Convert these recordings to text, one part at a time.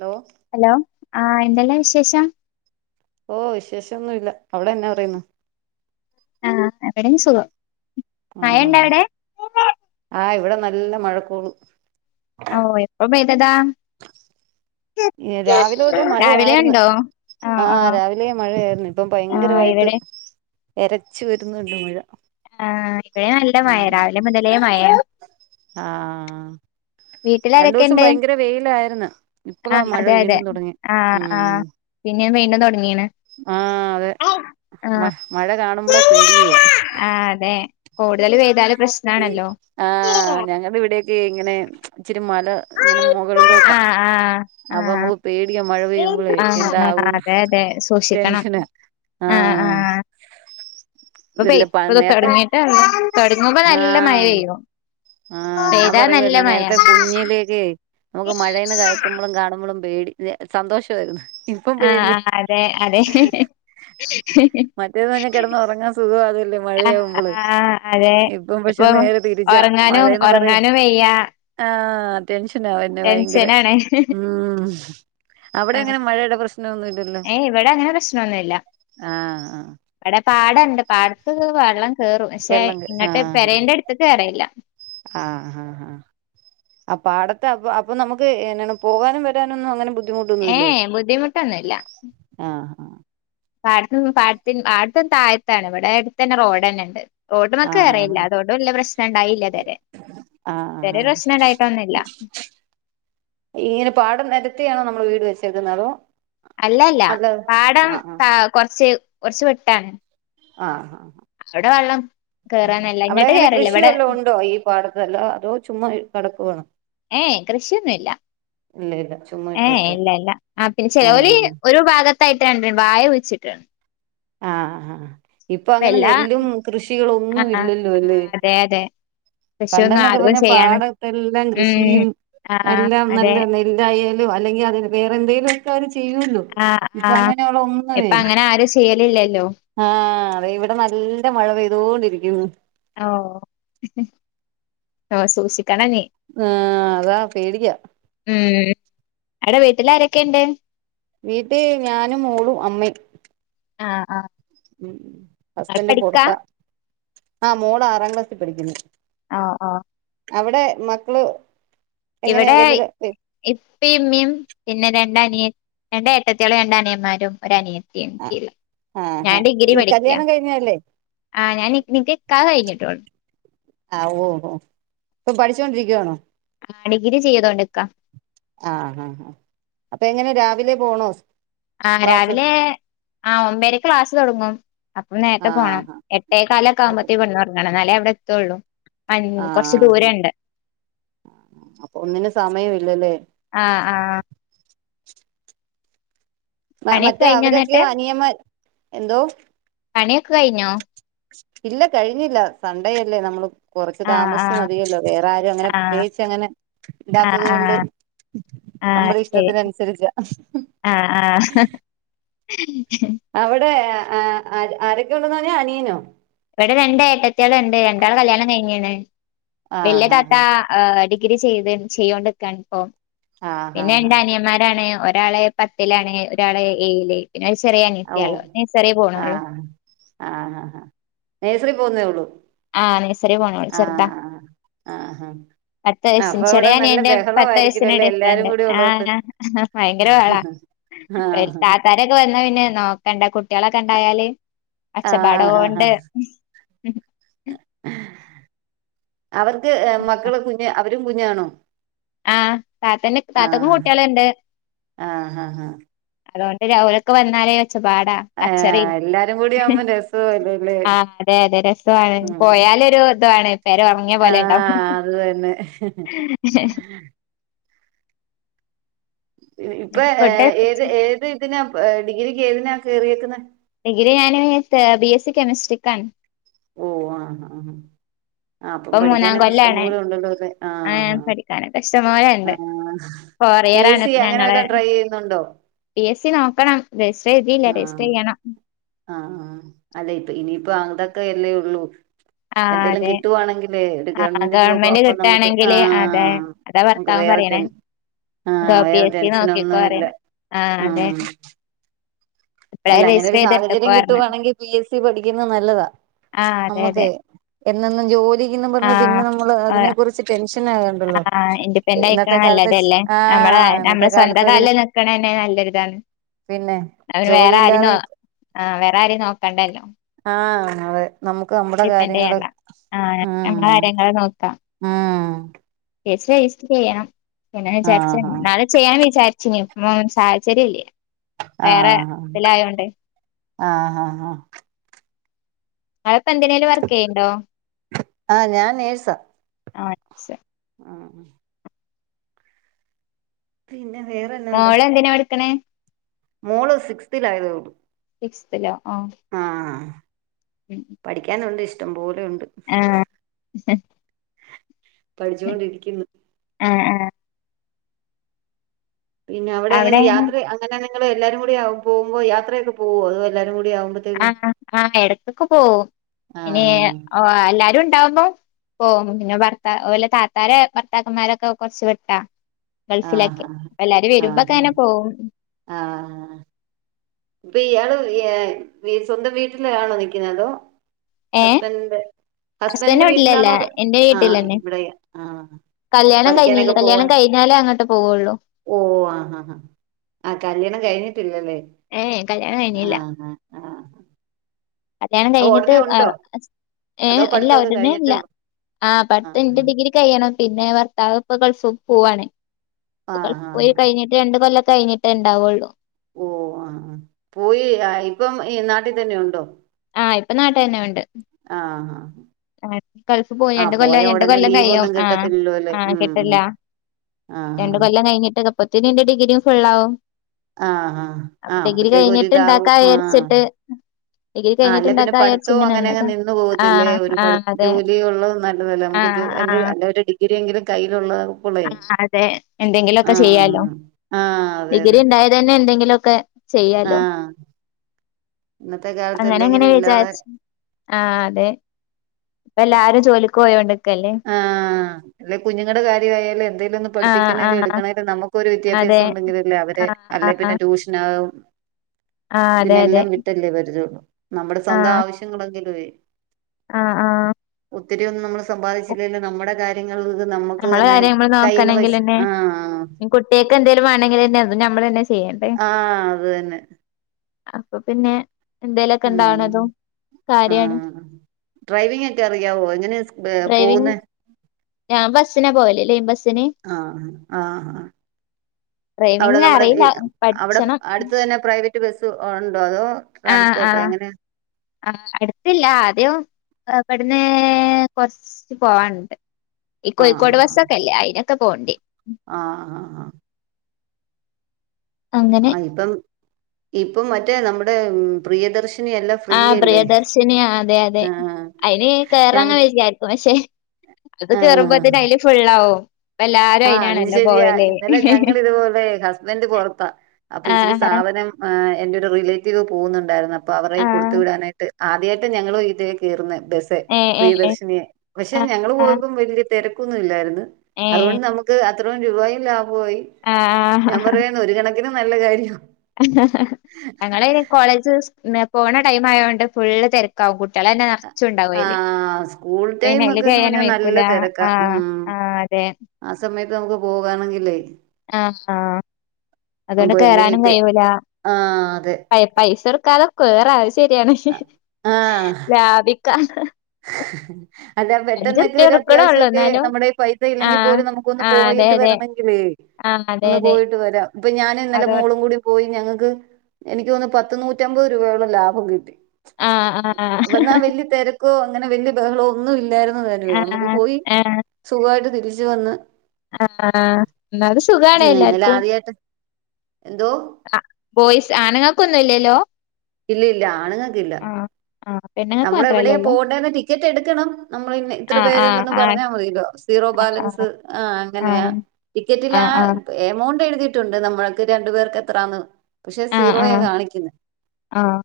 Law hello ആ എന്തല്ലേ വിശേഷം ഓ വിശേഷമൊന്നുമല്ല അവിടെന്നാ പറയുന്നു ആഹ ഇവിടെയും സുഖം ആ മഴയുണ്ടോ അവിടെ ആ ഇവിടെ നല്ല മഴക്കോളു ഓ എപ്പ പെയ്തതാ രാവിലെ തൊട്ട് രാവിലെ മഴയായിരുന്നു ഉണ്ടോ ആഹ് രാവിലെ മഴയായിരുന്നു ഇപ്പൊ ആഹ് ഭയങ്കരമായിട്ട് ഇവിടെ എരച്ചു വരുന്നുണ്ട് മുഴ ആ ഇവിടെ നല്ല മഴ രാവിലെ മുതലേ മഴ ആഹ വീട്ടിലാരൊക്കെ ഉണ്ട് വെയിലായിരുന്നു ആ ഇപ്പളാ മഴ അതെ അതെ വീണ്ടും തുടങ്ങി ആഹ ആഹ പിന്നെ വീണ്ടും തുടങ്ങിയാണ് ആഹ അതെ മ മഴ കാണുമ്പോള പേടിയവാ ആ അതെ കൂടുതൽ പെയ്താല് പ്രശ്നം ആഹ ഞങ്ങളുടെ ഇവിടെ ഇങ്ങനെ ഇച്ചിരി മല ഇങ്ങനെ മുകളിലോട്ടാ ആഹ് ആഹ് ആഹ് അപ്പൊ നമ്മുക്ക് പേട മഴ പെയ്യുമ്പള ആഹ് എന്താ ആഹ് ആകും അതെ അതെ സൂക്ഷിക്കണം ടെൻഷന ആഹ അപ്പൊ പെയ ഇ തുടങ്ങിട്ടാ തുടങ്ങുമ്പ നല്ല മഴ ആഹ് പെയ്യും ആഹ് ഞാൻ പെയ്താ നല്ല പറയൂന്ന മഴ നേരത്തെ കുഞ്ഞിലേക്ക് നമുക്ക് മഴേന്ന് കേക്കുമ്പോൾ കാണുമ്പോഴും പേടി സന്തോഷമായിരുന്നു ഇപ്പം ആഹ ആ അതെ അതെ മറ്റേതെന്ന് പറഞ്ഞാൽ കിടന്ന് ഉറങ്ങാൻ സുഖ അതല്ലേ ആഹ് മഴയാകുമ്പോള് ആഹ് അതെ ഇപ്പം ഇപ്പൊ പക്ഷെ നേരെ തിരിച്ചാ ഉറങ്ങാനും മഴയന്ന് പറയും ഉറങ്ങാനും വയ്യ ആഹ ടെൻഷന ആ വരണേ ഭയങ്കര ടെൻഷനാണ് ഉ അവിടെ ആഹ് എങ്ങന മഴയുടെ പ്രശ്നൊന്നുംല്ലല്ലോ ഏയ് ഇവിടെ അങ്ങനെ പ്രശ്നൊന്നുല്ല ആഹ ആ ഇവിടെ പാടഉണ്ട് പാടത്ത് വെള്ളം കേയറും പക്ഷെ വെള്ളം കേ ഇങ്ങോട്ട് പെരന്റെ അടുത്ത് കേയറിയില്ല ആഹ ആഹ് ആഹ അപ്പൊ പാടത്തെ അപ്പൊ നമുക്ക് എങ്ങണ് പോകാനും വരാനൊന്നും അങ്ങനെ ബുദ്ധി ഏ ബുദ്ധിമുട്ടൊന്നുമില്ല ആഹ പാടത്ത പാ പാടുത്തും താഴത്താണ് ഇവിടെ അടുത്ത് തന്നെ റോഡ് തന്നെ ഉണ്ട് റോട്ടും മക്ക ആഹ് കറിയില്ല അതോണ്ട് വല്ല പ്രശ്നം ഉണ്ടായില്ല ഇതുവരെ ആഹ ഇതുവരെ പ്രശ്നം ആഹ് ഉണ്ടായിട്ടൊന്നുല്ല ആഹ ഇങ്ങനെ പാടം നിരത്തിയാണോ നമ്മൾ വീട് വെച്ചേക്കുന്നതോ അല്ലല്ല പാടം കൊറച്ച് കുറച്ച് വിട്ടാണ് ആഹ് ആഹ ആഹ് എവിടെ വെള്ളം കേറാനല്ല അവിടെ ഇങ്ങട്ട് അങ്ങനെ കേറല്ല കൃഷി ഇവിടെ വല്ലോം ഉണ്ടോ ഈ പാടത്തെല്ല അതോ ചുമ്മാ കിടക്കുവാണോ ഏയ് കൃഷിയൊന്നുമല്ല ഇല്ല ഇല്ല ചുമ്മ ഏഹ ഇല്ല ഇല്ല ആ പിന്നെ ചെിലവലി ഒരു ഭാഗത്ത് [unintelligible] ഭാഗത്തായിട്ടണ്ടണ്ട് വായ കുഴിച്ചിട്ടുണ്ട് ആഹ ആ ഇപ്പൊ അപ്പൊ അങ്ങനെ എല്ലാ നെല്ലും ആ കൃഷികളൊന്നും ഇല്ലല്ലോ ആ അന്ന് അതെ അതെ കൃഷിയൊന്നും പണ്ടെന്നൊക്കെ ആർക്കും പറഞ്ഞാ ചെയ്യാണ് പാടത്തെ എല്ലാം ഉം കൃഷിയും ആ എല്ലാം അതെ നല്ല ഇതായാലും അല്ലെങ്കി അതിന് വേറെ എന്തെങ്കിലും ഒക്കെ അവര് ചെയ്യുവല്ലോ ആഹ് ആഹ് ഇപ്പ അങ്ങനാരും ചെയ്യലില്ലല്ലോ ആഹ് ദേ ഇവിടെ നല്ല മഴ പെയ്തോണ്ടിരിക്കുന്നു ഓഹ് ഒഹ് സൂക്ഷിക്കണംനി ആഹ് അതാ പേടിയാ ഉം അവിടെ വീട്ടിൽ ആരൊക്കെ എണ്ട് വീട്ടീ ഞാനും മോളും അമ്മയും ആഹ് ആഹ് ഉം ഹസ്ബന്റ് പൊറത്ത ആഹ് മോളാറാം ക്ലാസ്സീ പഠിക്കുന്നു ആഹ് ആഹ് അവിടെ മക്കള് എങ്ങനെയാ ഇവിടേ വലുത് ഇപ്പേം ഇമ്മിയും പിന്നെ രണ്ടനിയ രണ്ടേട്ടത്തിയാളും രണ്ടനിയന്മാരും ഒരനിയ ആ എനി‌ക്കില്ല ഞാൻ ആഹാ ഡിഗ്രി ഈ പഠിക്ക്യാ കല്യാണം കഴിഞ്ഞല്ലേ ആഹ് ഞാന് നിക്ക് നികാഹ് കഴിഞ്ഞിട്ടൊള്ളു ആഹ് ഓഹൊ ഇപ്പൊ പഠിച്ചോണ്ടിരിക്കുവാണോ ആഹ് ഡിഗ്രി ചെയ്തോണ്ടിക്കാ ആഹഹാ അപ്പൊ എങ്ങനെ രാവിലെ പോണോ ആഹ് ക്ലാസ് രാവിലേ ആഹ് ഒമ്പരക്ക് ക്ലാസ്സ് തൊടങ്ങും അപ്പം ആ നേരത്തെ പോണം എട്ടേകാലൊക്കെ ആവുമ്പോത്തേ ഇവടെന്നെറങ്ങണം എന്നാലേ അവിടെ എത്തൊള്ളു ആഹ് അപ്പൊ ഒന്നിനും സമയം ഇല്ലല്ലേ ആഹ് ആഹ് മ പണിയൊക്കെ മറ്റേ കഴിഞ്ഞോ എന്നിട്ട് അവരെക്കെയോ അനിയമ്മാര് എന്തോ പണിയൊക്കെ കഴിഞ്ഞോ ഇല്ല കഴിഞ്ഞില്ല സണ്ടേയല്ലേ നമ്മള് കുറച്ച് ആഹ് താമസിച്ച് ആഹ് മതിയല്ലോ വേറെ ആരും അങ്ങനെ ആഹ് പ്രത്യേകിച്ച് അങ്ങനെ ആഹ് ഇല്ലാത്തത് കൊണ്ട് ആഹ് ആഹ് നമ്മടെ ശരി ഇഷ്ടത്തിനനുസരിച്ച ആഹ് ആഹ് ഉ [unintelligible] അവിടേ അ അ ആരൊക്കെ ഉണ്ടെന്ന പറഞ്ഞെ അനിയനോ ഇവിടെ രണ്ട് ഏട്ടത്തിയാളെണ്ട് രണ്ടാൾടെയും കല്യാണം കഴിഞ്ഞേണ് വല്യ ആഹ് ഹാ താത്ത ഹാ ആഹ് ഡിഗ്രി ചെയ്ത് ചെയ്തോണ്ടിക്കാണിപ്പോ ആഹ് ഹാ പിന്നെ ഹാ രണ്ടനിയന്മാരാണ് ഒരാള് പത്തിലാണ് ഒരാള് ഏയില് പിന്നെ അത് ഓ ചെറിയനത്തിയാള്ളു നേഴ്സറീ പോണുള്ളൂ ആഹ് ആഹ് അഹ നേഴ്സറീ പോന്നേ ഒള്ളു ആഹ് നെഴ്സറി പോണേഒള്ളു ചെറുതാ ആഹ് ഹ പത്ത് ആഹ് വയസ്സിന് അപ്പൊ അവിടെ ചെറിയ നല്ല അനിയന്റെ ബഹള പത്ത് വയസ്സിന് ആയിരിക്കലെല്ലേ എല്ലാരും ഡിഫറന്റ് കൂടി ഉള്ളോണ്ട് ആഹ് ഭയങ്കര ആഹ് ഇവിടേക്ക് വന്ന പിന്നെ നോക്കണ്ട കുട്ടികളൊക്കെണ്ടായാല് ആഹ് ഹാ ഹാ ഒച്ചപ്പാടുംവോണ്ട് ഉം അവർക്ക് മക്കള് കുഞ്ഞ് അവരും കുഞ്ഞാണോ ആഹ് താത്തെനും താത്തക്കും ആഹ് കുട്ടിയളെണ്ട് ആഹ് ഹാ ഹാ അതുകൊണ്ട് അവരൊക്കെ വന്നാലേ ഒച്ചപ്പാടാ ആഹ് കച്ചറയും എല്ലാരും കൂടിയാവുമ്പം രസവാല്ലേ ആഹ് അതെ അതെ രസവാണ് പോയാലൊരു ഇതുവാണ് പെര ഒറങ്ങിയപോലെ ഇണ്ടാവും [inaudible] ആഹ് അത് തന്നെ [unintelligible] ഇപ്പ ഫുഡ് ഏത് ഏത് ഇതിനാ പ് ഡിഗ്രിക്ക് ഏതിനാ കേറിയേക്കുന്നെ ഡിഗ്രി ഞാന് തേർഡി എസ് ഇ കെമിസ്ട്രിക്കാണ് ഓഹ് ആഹാ [inaudible] ഇപ്പൊ മൂന്നാം കൊല്ലാണ് ഉണ്ടല്ലോ അല്ലേ അ ഞ ആഹ് പഠിക്കാന് ഒക്കെ ഇഷ്ടം ആ പോലെഉണ്ട് ഫോർ പി ഇയർ എസ് ആണ് സി ഇപ്പൊ അങ്ങനെ ഞങ്ങള് വല്ലോം ട്രൈ ചെയ്യുന്നുണ്ടോ പി എസ് സി നോക്കണം രജിസ്റ്റർ ചെയ്തിയില്ല രജിസ്റ്റർ ആഹ് ചെയ്യണം ആഹ് അല്ല ഇപ്പൊ ഇനിയിപ്പൊ അതൊക്കെ അല്ലേ ഉള്ളൂ ആഹ് എന്തെങ്കലും അതെ കിട്ടുവാണെങ്കില് ഒരു ആഹ് ഗവൺമെന്റ് ജോബ് അപ്പൊ നമുക്ക് കിട്ടാണെങ്കില് അതെ ആഹ് അതാ നമുക്ക് ഭർത്താവും വേറെ പറേണേ ടെൻ ഗോ ആഹ് പി വേറെ എസ് സി നോക്കിക്കോ ടെൻഷനൊന്നും ഇല്ല പറേണെ ആഹ് അതെ. ഇപ്പഴേ അല്ലാ അങ്ങനെ ഒരു രജിസ്റ്റർ ചെയ്തിട്ടപ്പോ സാഹചര്യം പറഞ്ഞ് കിട്ടുകവാണെങ്കി പി എസ് സി പഠിക്കുന്നെ നല്ലതാ. ആഹ് അതെ നമുക്ക് അതെ എന്നെന്നും ജോലിക്കെന്നും പറഞ്ഞ് പിന്നെ നമ്മള് ആഹ് അതിനെ കുറിച്ച് ടെൻഷനാക ള്ളു ആഹ് ഇൻഡിപെൻഡ് ആയിക്കണ ഇന്നത്തെ കാലത്ത് ച് നല്ലതല്ലേ നമ്മളെ ആഹ് നമ്മളെ ഇന്നത്തെ സ്വന്തം കാലത്തൊരു കാലില് നിക്കണന്നെ നല്ലൊരിതാണ് പിന്നെ അവന് വേറെ ആരേം ജോലിയില്ലാതെ നോ ആഹ് വേറെ ആരേം നോക്കണ്ടല്ലോ. ആഹ് അതെ നമുക്ക് നമ്മുടെ ഡിപ്പെൻഡ് കാര്യങ്ങള് ചെയ്യണ്ട ആഹ് ഉം നമ്മളെ കാര്യങ്ങള് ആഹ് പി എസ് സി രജിസ്റ്ററ് ചെയ്യണം പിന്നെ വിചാരിച്ച് ആഹ് നാളെ ചെയ്യാ വിചാരിച്ചിനു ഉം സാഹചര്യല്ലേനു. ആഹ് വേറെ ആഹ് ഇതിലായോണ്ടെ ആഹ് ആഹ് ആഹ് ഇങ്ങള് ഇപ്പോ എന്തിനേലും വർക്ക് ചെയ്യുണ്ടോ ആഹ് ഞാൻ നേഴ്‌സാ ആഹ് ആഹ് ആഹ് പിന്നെ വേറെ മോളെന്തിനാ പഠിക്കണേ. മോള് സിക്സ്തിലായതേ ഒള്ളൂ. സിക്സ്ത്തിലോ ആഹ് ആഹ് ഉം ഉം പഠിക്കാനുണ്ട് ഇഷ്ടം പോലെയുണ്ട് ആഹ് പഠിച്ചോണ്ടിരിക്കുന്നു. ആഹ് ആഹ് പിന്നെ അവിടെ എങ്ങനെ അവിടെങ്ങനെ യാത്ര അങ്ങനെ നിങ്ങള് എല്ലാരുംകൂടി യാവു പോവോ യാത്രയൊക്കെ പോവോ അത് എല്ലാരും കൂടി ആവുമ്പോത്തി ആഹ് ആഹ് എടക്കൊക്കെ പോവും പിന്നെ ആഹ് ഹ് എല്ലാരും ഇണ്ടാവുമ്പോ പോവും പിന്നെ ഭർത്താ ഓലെ താത്താരെ ഭർത്താക്കന്മാരൊക്കെ കൊറച്ച് വെട്ടാ. ഗൾഫിലാക്കെ ആഹ് ആഹ് എല്ലാരും വരുമ്പോക്കെ ആഹ് അങ്ങനെ പോവും. ആഹ് ഇപ്പൊ ഇയാള് യെ സ്വന്തം വീട്ടിലാണോ നിക്കുന്നെ അതോ. ഏഹ് ഹസ്ബന്റിന്റെ ഹസ്ബൻഡന്റെ ഹസ്ബന്റിന്റെ വീട്ടിലല്ല വീട്ടിലാണോ അതോ ആഹ് ഇവിടെ ആഹ്. കല്ല്യാണം കയിഞ്ഞീല്ലാ കല്ല്യാണം കയിഞ്ഞാലേ അങ്ങട്ട് പോവൊള്ളൂ. ഓഹ് ആ ഹാ ഹാ ആഹ് കല്ല്യാണം കഴിഞ്ഞിട്ടില്ലല്ലേ. ഏഹ് കല്ല്യാണം കഴിഞ്ഞീല്ല. ആഹ് ആഹ് ആഹ് കല്ല്യാണം അത് കഴിഞ്ഞിട്ട് ഉടനെ ഉണ്ടോ ആഹ് ഹസ് അതോ ഏഹ് ഇല്ല പഠിത്തമൊക്കെ കഴിഞ്ഞിട്ടേ ഉടനെയില്ല ഉള്ളൂ ആഹ് പഠുത്തയിഞ്ഞിട്ട് ആഹ് ഡിഗ്രി. കയ്യണം പിന്നെ ഭർത്താവ് ഇപ്പൊ ഗൾഫ്ക്ക് പോവാണ് ആഹ് അപ്പൊ ആഹ് ഗൾഫ്ക്ക് പോയി ആഹ് കയിഞ്ഞ് രണ്ട് കൊല്ലം കയിഞ്ഞിട്ടേ ഇണ്ടാവൊള്ളൂ. ഓഹ് ആഹ് ഹാ പോയി ആഹ് ഇപ്പം ഈ നാട്ടി തന്നെ ഉണ്ടോ. ആഹ് ഇപ്പൊ നാട്ടിതന്നെ ഉണ്ട്. ആഹ്. ആഹ് ഗൾഫ് പോയി ആഹ് രണ്ട് പോയ കൊല്ലായി രണ്ട് ഉടനെ കൊല്ലം ലീവ് കയ്യും ഒന്നും ആഹ് കിട്ടത്തില്ലല്ലോ അല്ലേ ആഹ് ഉം ഉം കിട്ടല്ലാ ആഹ് രണ്ട് കൊല്ലം കഴിഞ്ഞിട്ടൊക്കെ അപ്പത്തേന് എന്റെ ഡിഗ്രിയും ഫുള്ളാവും. ആഹ് ആഹ് ആഹ് അപ്പൊ ആഹ് ഡിഗ്രി അപ്പത്തേക്ക് കഴിഞ്ഞിട്ട് ഇണ്ടാക്കാ ഒരിതാവും ആഹ് വിചാരിച്ചിട്ട്. ഡിഗ്രി ആഹ് അല്ല പിന്നെ കഴിഞ്ഞിട്ട്ണ്ടാക്കാ ചാരിച്ച് പഠിത്തവും ങ്ങനെ അങ്ങനെങ്ങ് നിന്നതാ നിന്ന് പോകത്തില്ലേ ആഹ്. ഒരു [unintelligible] ആഹ് അതെ ജോലി ഉള്ളത് നല്ലതല്ലെ നമുക്ക് ജോ ആഹ് എന്ത് ആഹ് അല്ലെ ഒരു ഡിഗ്രിയെങ്കിലും കയ്യിലുള്ളത്. ആഹ് അതെ എന്തെങ്കിലൊക്കെ ചെയ്യാലോ ആഹ് അതെ ഡിഗ്രി അതെ ണ്ടായതന്നെ എന്തെങ്കിലൊക്കെ. ചെയ്യാലോ ആഹ് ഇന്നത്തെ കാലത്ത് അങ്ങനെ ങ്ങനെ എന്തെങ്കിലും ഇല്ലാതെ വിചാര്ച്ച്. ആഹ് അതെ. എല്ലാരും ജോലിക്ക് പോയോണ്ട്. ആഹ് ല്ലെ കുഞ്ഞുങ്ങടെ കാര്യമായാലും എന്തെലും ഒന്ന് ആഹ് പഠപ്പിക്കണേലും ആഹ് എടുക്കണേ നമുക്കൊരു അതെ വിദ്യാഭ്യാസം ഉണ്ടെക്കിലല്ലേ അവരെ ആഹ് അല്ലെ പിന്നെ ആഹ് ട്യൂഷനാവും ആഹ് അതെ അതെ പിന്നെല്ലാം വിട്ടല്ലേ പരിജയം ഉള്ളൂ നമ്മുടെ സ്വന്തം ആഹ് ആവശ്യങ്ങളെങ്കിലുവേ ആഹ് ആഹ് ഒത്തിരി ഒന്നും നമ്മള് സമ്പാദിച്ചില്ലേലും നമ്മുടെ കാര്യ ങ്ങള് നമ്മക്ക് നമ്മളെ തന്നെ കാര്യം കയ്യ്ന്ന് പൈസ ആഹ് കുട്ടേയേക്കെന്തേലും വേണങ്കിൽ തും നമ്മൾ തന്നെ ആഹ് അത് തന്നെ അപ്പ പിന്നെ ണ്ടാകണതും ഉം ആഹ് ഡ്രൈവിംഗ്ക്കെ അറിയാവോ എങ്ങനെയാ സ് ഹേ ഡ്രൈവിങ് പോകുന്നെ? ഞാൻ ബസ്സ്നാ പോവല് ലൈൻ ബസ്സ്ന് ആഹ് ആഹ് ആഹ് ആഹ് അവടെ ഡ്രൈവിങ് നമ്മടെ ഈ അറിയില്ല അവടെ പഠിച്ചണം അട്ത്ത് തന്നെ പ്രൈവറ്റ് ബസ് ഉണ്ടോ അതോ? ആഹ് ട്രാൻസ്പോർട്ടോ ആഹ് എങ്ങനെയാ ആഹ് അട്ത്തില്ല ആദ്യ ഇബട്ന്ന് കൊർച്ച് പോവാണ്ട്. ഈ കോഴിക്കോട് ബസ്സക്കെല്ലേ അയിനൊക്കെ പോവണ്ടി. ആഹ് ആഹ് ആഹ് അങ്ങനെ ആഹ് ഇപ്പം ഇപ്പം മറ്റേ നമ്മുടെ പ്രിയദർശിനിയല്ലം ആഹ് പ്രിയദർശിനി അതെ അതെ ആഹ് അയിന് ഞ കേറാന്ന് വിചാരിക്കും പക്ഷേ അത് ആഹ് കേറുമ്പോത്തന് അയില് ഫുള്ളാവും. ഇപ്പ എല്ലാരും ആഹ് അത് അയിനാണല്ലോ ശരിയാ പോവല് ഇന്നലെ ഞങ്ങളിതുപോലെ ഹസ്ബന്റ് പൊർത്താ അപ്പൊ ഇച്ചിരി ആഹ് സാധനം ആഹ് എന്റെ രു റിലേറ്റീവ് പോകുന്നുണ്ടായിരുന്നു അപ്പൊ അവറെ കൊട്ത്ത് ആഹ് വിടാനായിട്ട് ആദ്യായിട്ട് ഞങ്ങള് ഇതേ കേറുന്നേ ബസ്സ് ഏഹ് ഏഹ് പ്രിയദർശിനിയെ പക്ഷെ ആഹ് ഞങ്ങള് ആഹ് പോയപ്പം വല്യ തെരക്കൊന്നും ഇല്ലായിരുന്ന് ഏഹ് അതുകൊണ്ട് നമു ക്ക് അത്രയും രൂപായും ലാഭവായി. ആഹ് ആഹ് ഒരു കണക്കിന് നല്ല കാര്യം ഞങ്ങള് കോളേജ് സ് ന്ന പോണ ടൈം ആയോണ്ട് ഫുള്ള് തെരക്കാവും കുട്ട്യള ന്നെ നർ ചുണ്ടാവും അയില് ആഹ് സ്കൂൾ ടൈം പിന്നെ അയില് ഒക്കെന്ന് കേറാനും പറഞ്ഞാ നല്ല വയ്ക്കൂല ആഹ് ആഹ് അതെ ആഹ് സമയത്ത് നമുക്ക് പോകാമെങ്കില്ലേ ആഹ് ആഹ് അതുകൊണ്ട് പിന്നെ കേറാനും ഇപ്പ കഴിയൂലാ. ആഹ് അതെ. പ പൈസ ട്ക്കാതെ കേറാം അഹ് ശരിയാണ് ആഹ് ലാഭിക്കാം. അല്ല പെട്ടെന്നൊക്കെ ഒരു കൊടുക്കണൊള്ളൂ അത്യാവശ്യംഒക്കെ എന്നാലും നമ്മുടെ പൈസ ഇല്ലെങ്കിൽ ആഹ് പോലും നമുക്കൊന്ന് ആഹ് അതെ പോയിട്ട് അതെ വരണമെങ്കിലേ ആഹ് അതെ ഒന്ന് അതെ പോയിട്ട് വരാം ഇപ്പ ഞാൻ ഇന്നലെ അതോ മോളും കൂടി പോയി ഞങ്ങക്ക് എനിക്ക് തോന്ന് പത്ത് നൂറ്റമ്പത് രൂപയോളം ലാഭം കിട്ടി. ആഹ് ആഹ് വെന്നാ വല്യ തെരക്കോ അങ്ങനെ വല്യ ബഹളോ ഒന്നും ഇല്ലായിരുന്നു. ഞമ്മക്ക് ആഹ് പോയി ഏഹ് സുഖായിട്ട് തിരിച്ച് വന്ന് ആഹ് എന്നാലും സുഖാണ് ആ, ഇന്നലെ എല്ലാർക്കും. ആദ്യായിട്ട് എന്തോ അഹ് ബോയ്സ് ആണുങ്ങൾക്കൊന്നുല്ലല്ലോ? ഇല്ല ഇല്ല ആണ്ങ്ങൾക്ക് ഇല്ല ആഹ് പെണ്ണുങ്ങൾക്ക് നമ്മള് മാത്രല്ലേ എവിടെയാ ഉള്ളൂ പോകേണ്ടേന്ന് ടിക്കറ്റ് എടുക്കണം നമ്മൾന്ന് ഇത്ര ആഹ് ആഹ് പേരുണ്ടെന്ന് ആഹ് പറഞ്ഞാ മതിലോ സീറോ ബാലൻസ് ആഹ് അങ്ങനെയാ ടിക്കറ്റിൽ ആഹ് എമൗണ്ട് എഴുതിയിട്ടുണ്ട് നമ്മൾക്ക് രണ്ടു പേർക്ക് എത്രന്ന് പക്ഷെ ആഹ് ആഹ് സീറോയാണ് കാണിക്കുന്നത് ആഹ്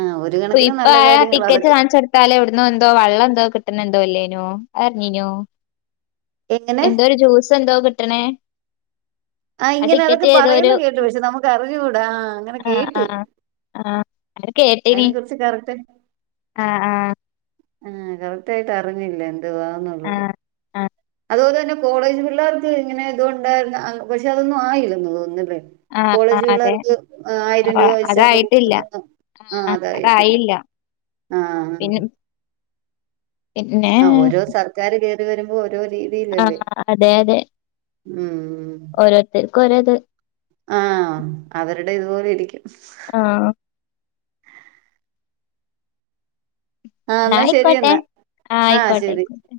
ആഹ് ഒരു കണക്കിന് നല്ല കാര്യ അഹ് ടിക്കറ്റ് കാണിച്ചടുത്താല എവിടന്ന എന്തോ വെള്ളം എന്തോ കിട്ടണ എന്തോല്ലേനോ അറിഞ്നോ എങ്ങനെ എന്തോ ഒരു ജ്യൂസ് എന്തോ കിട്ടണേ ആഹ് ആ ഇങ്ങനെ ടിക്കറ്റ് അതൊക്കെ ഏതോ ഒരു പറയുന്ന കേട്ടു പക്ഷെ നമുക്ക് അറിഞ്ഞൂടാ ആഹ് ങ്ങനെ ആഹ് കേട്ടു ആഹ് ആഹ് അത് കേട്ടീനി അയ്നെ കുറിച്ച് കറക്റ്റ ആഹ് ആഹ് ആഹ് കറക്റ്റ് ആയിട്ട് അറിഞ്ഞില്ല എന്ത്വാന്നുള്ളത് ആഹ് അതുപോലെ തന്നെ കോളേജ് പിള്ളേർക്ക് ഇങ്ങനെ ഇതൊണ്ടായിരുന്ന പക്ഷെ അതൊന്നും ആയില്ല തോന്നില്ലേ ആഹ് ആഹ് കോളേജ് അതെ പിള്ളേർക്ക് ആയിരം രൂപ വെച്ചാല്ല അതായിട്ടില്ല കൊടുക്കുന്നന്ന് ആഹ് അതായില്ല പിന്നെ ആഹ് പിന്നെ ആഹ് ഓരോ സർക്കാർ കേറി വരുമ്പോ ഓരോ രീതി ആഹ് അതെ അതെ ഉം ഓരോതർക്ക് ഓരോയിത് ആഹഹ് അവരുടെ ഇതുപോലെ ഇരിക്കും ആഹ് ആഹ് ന്ന എന്നാ ശരി ആയിക്കോട്ടെ എന്നാ ആഹ് ആയിക്കോട്ടെ അയ്കോട്ടെ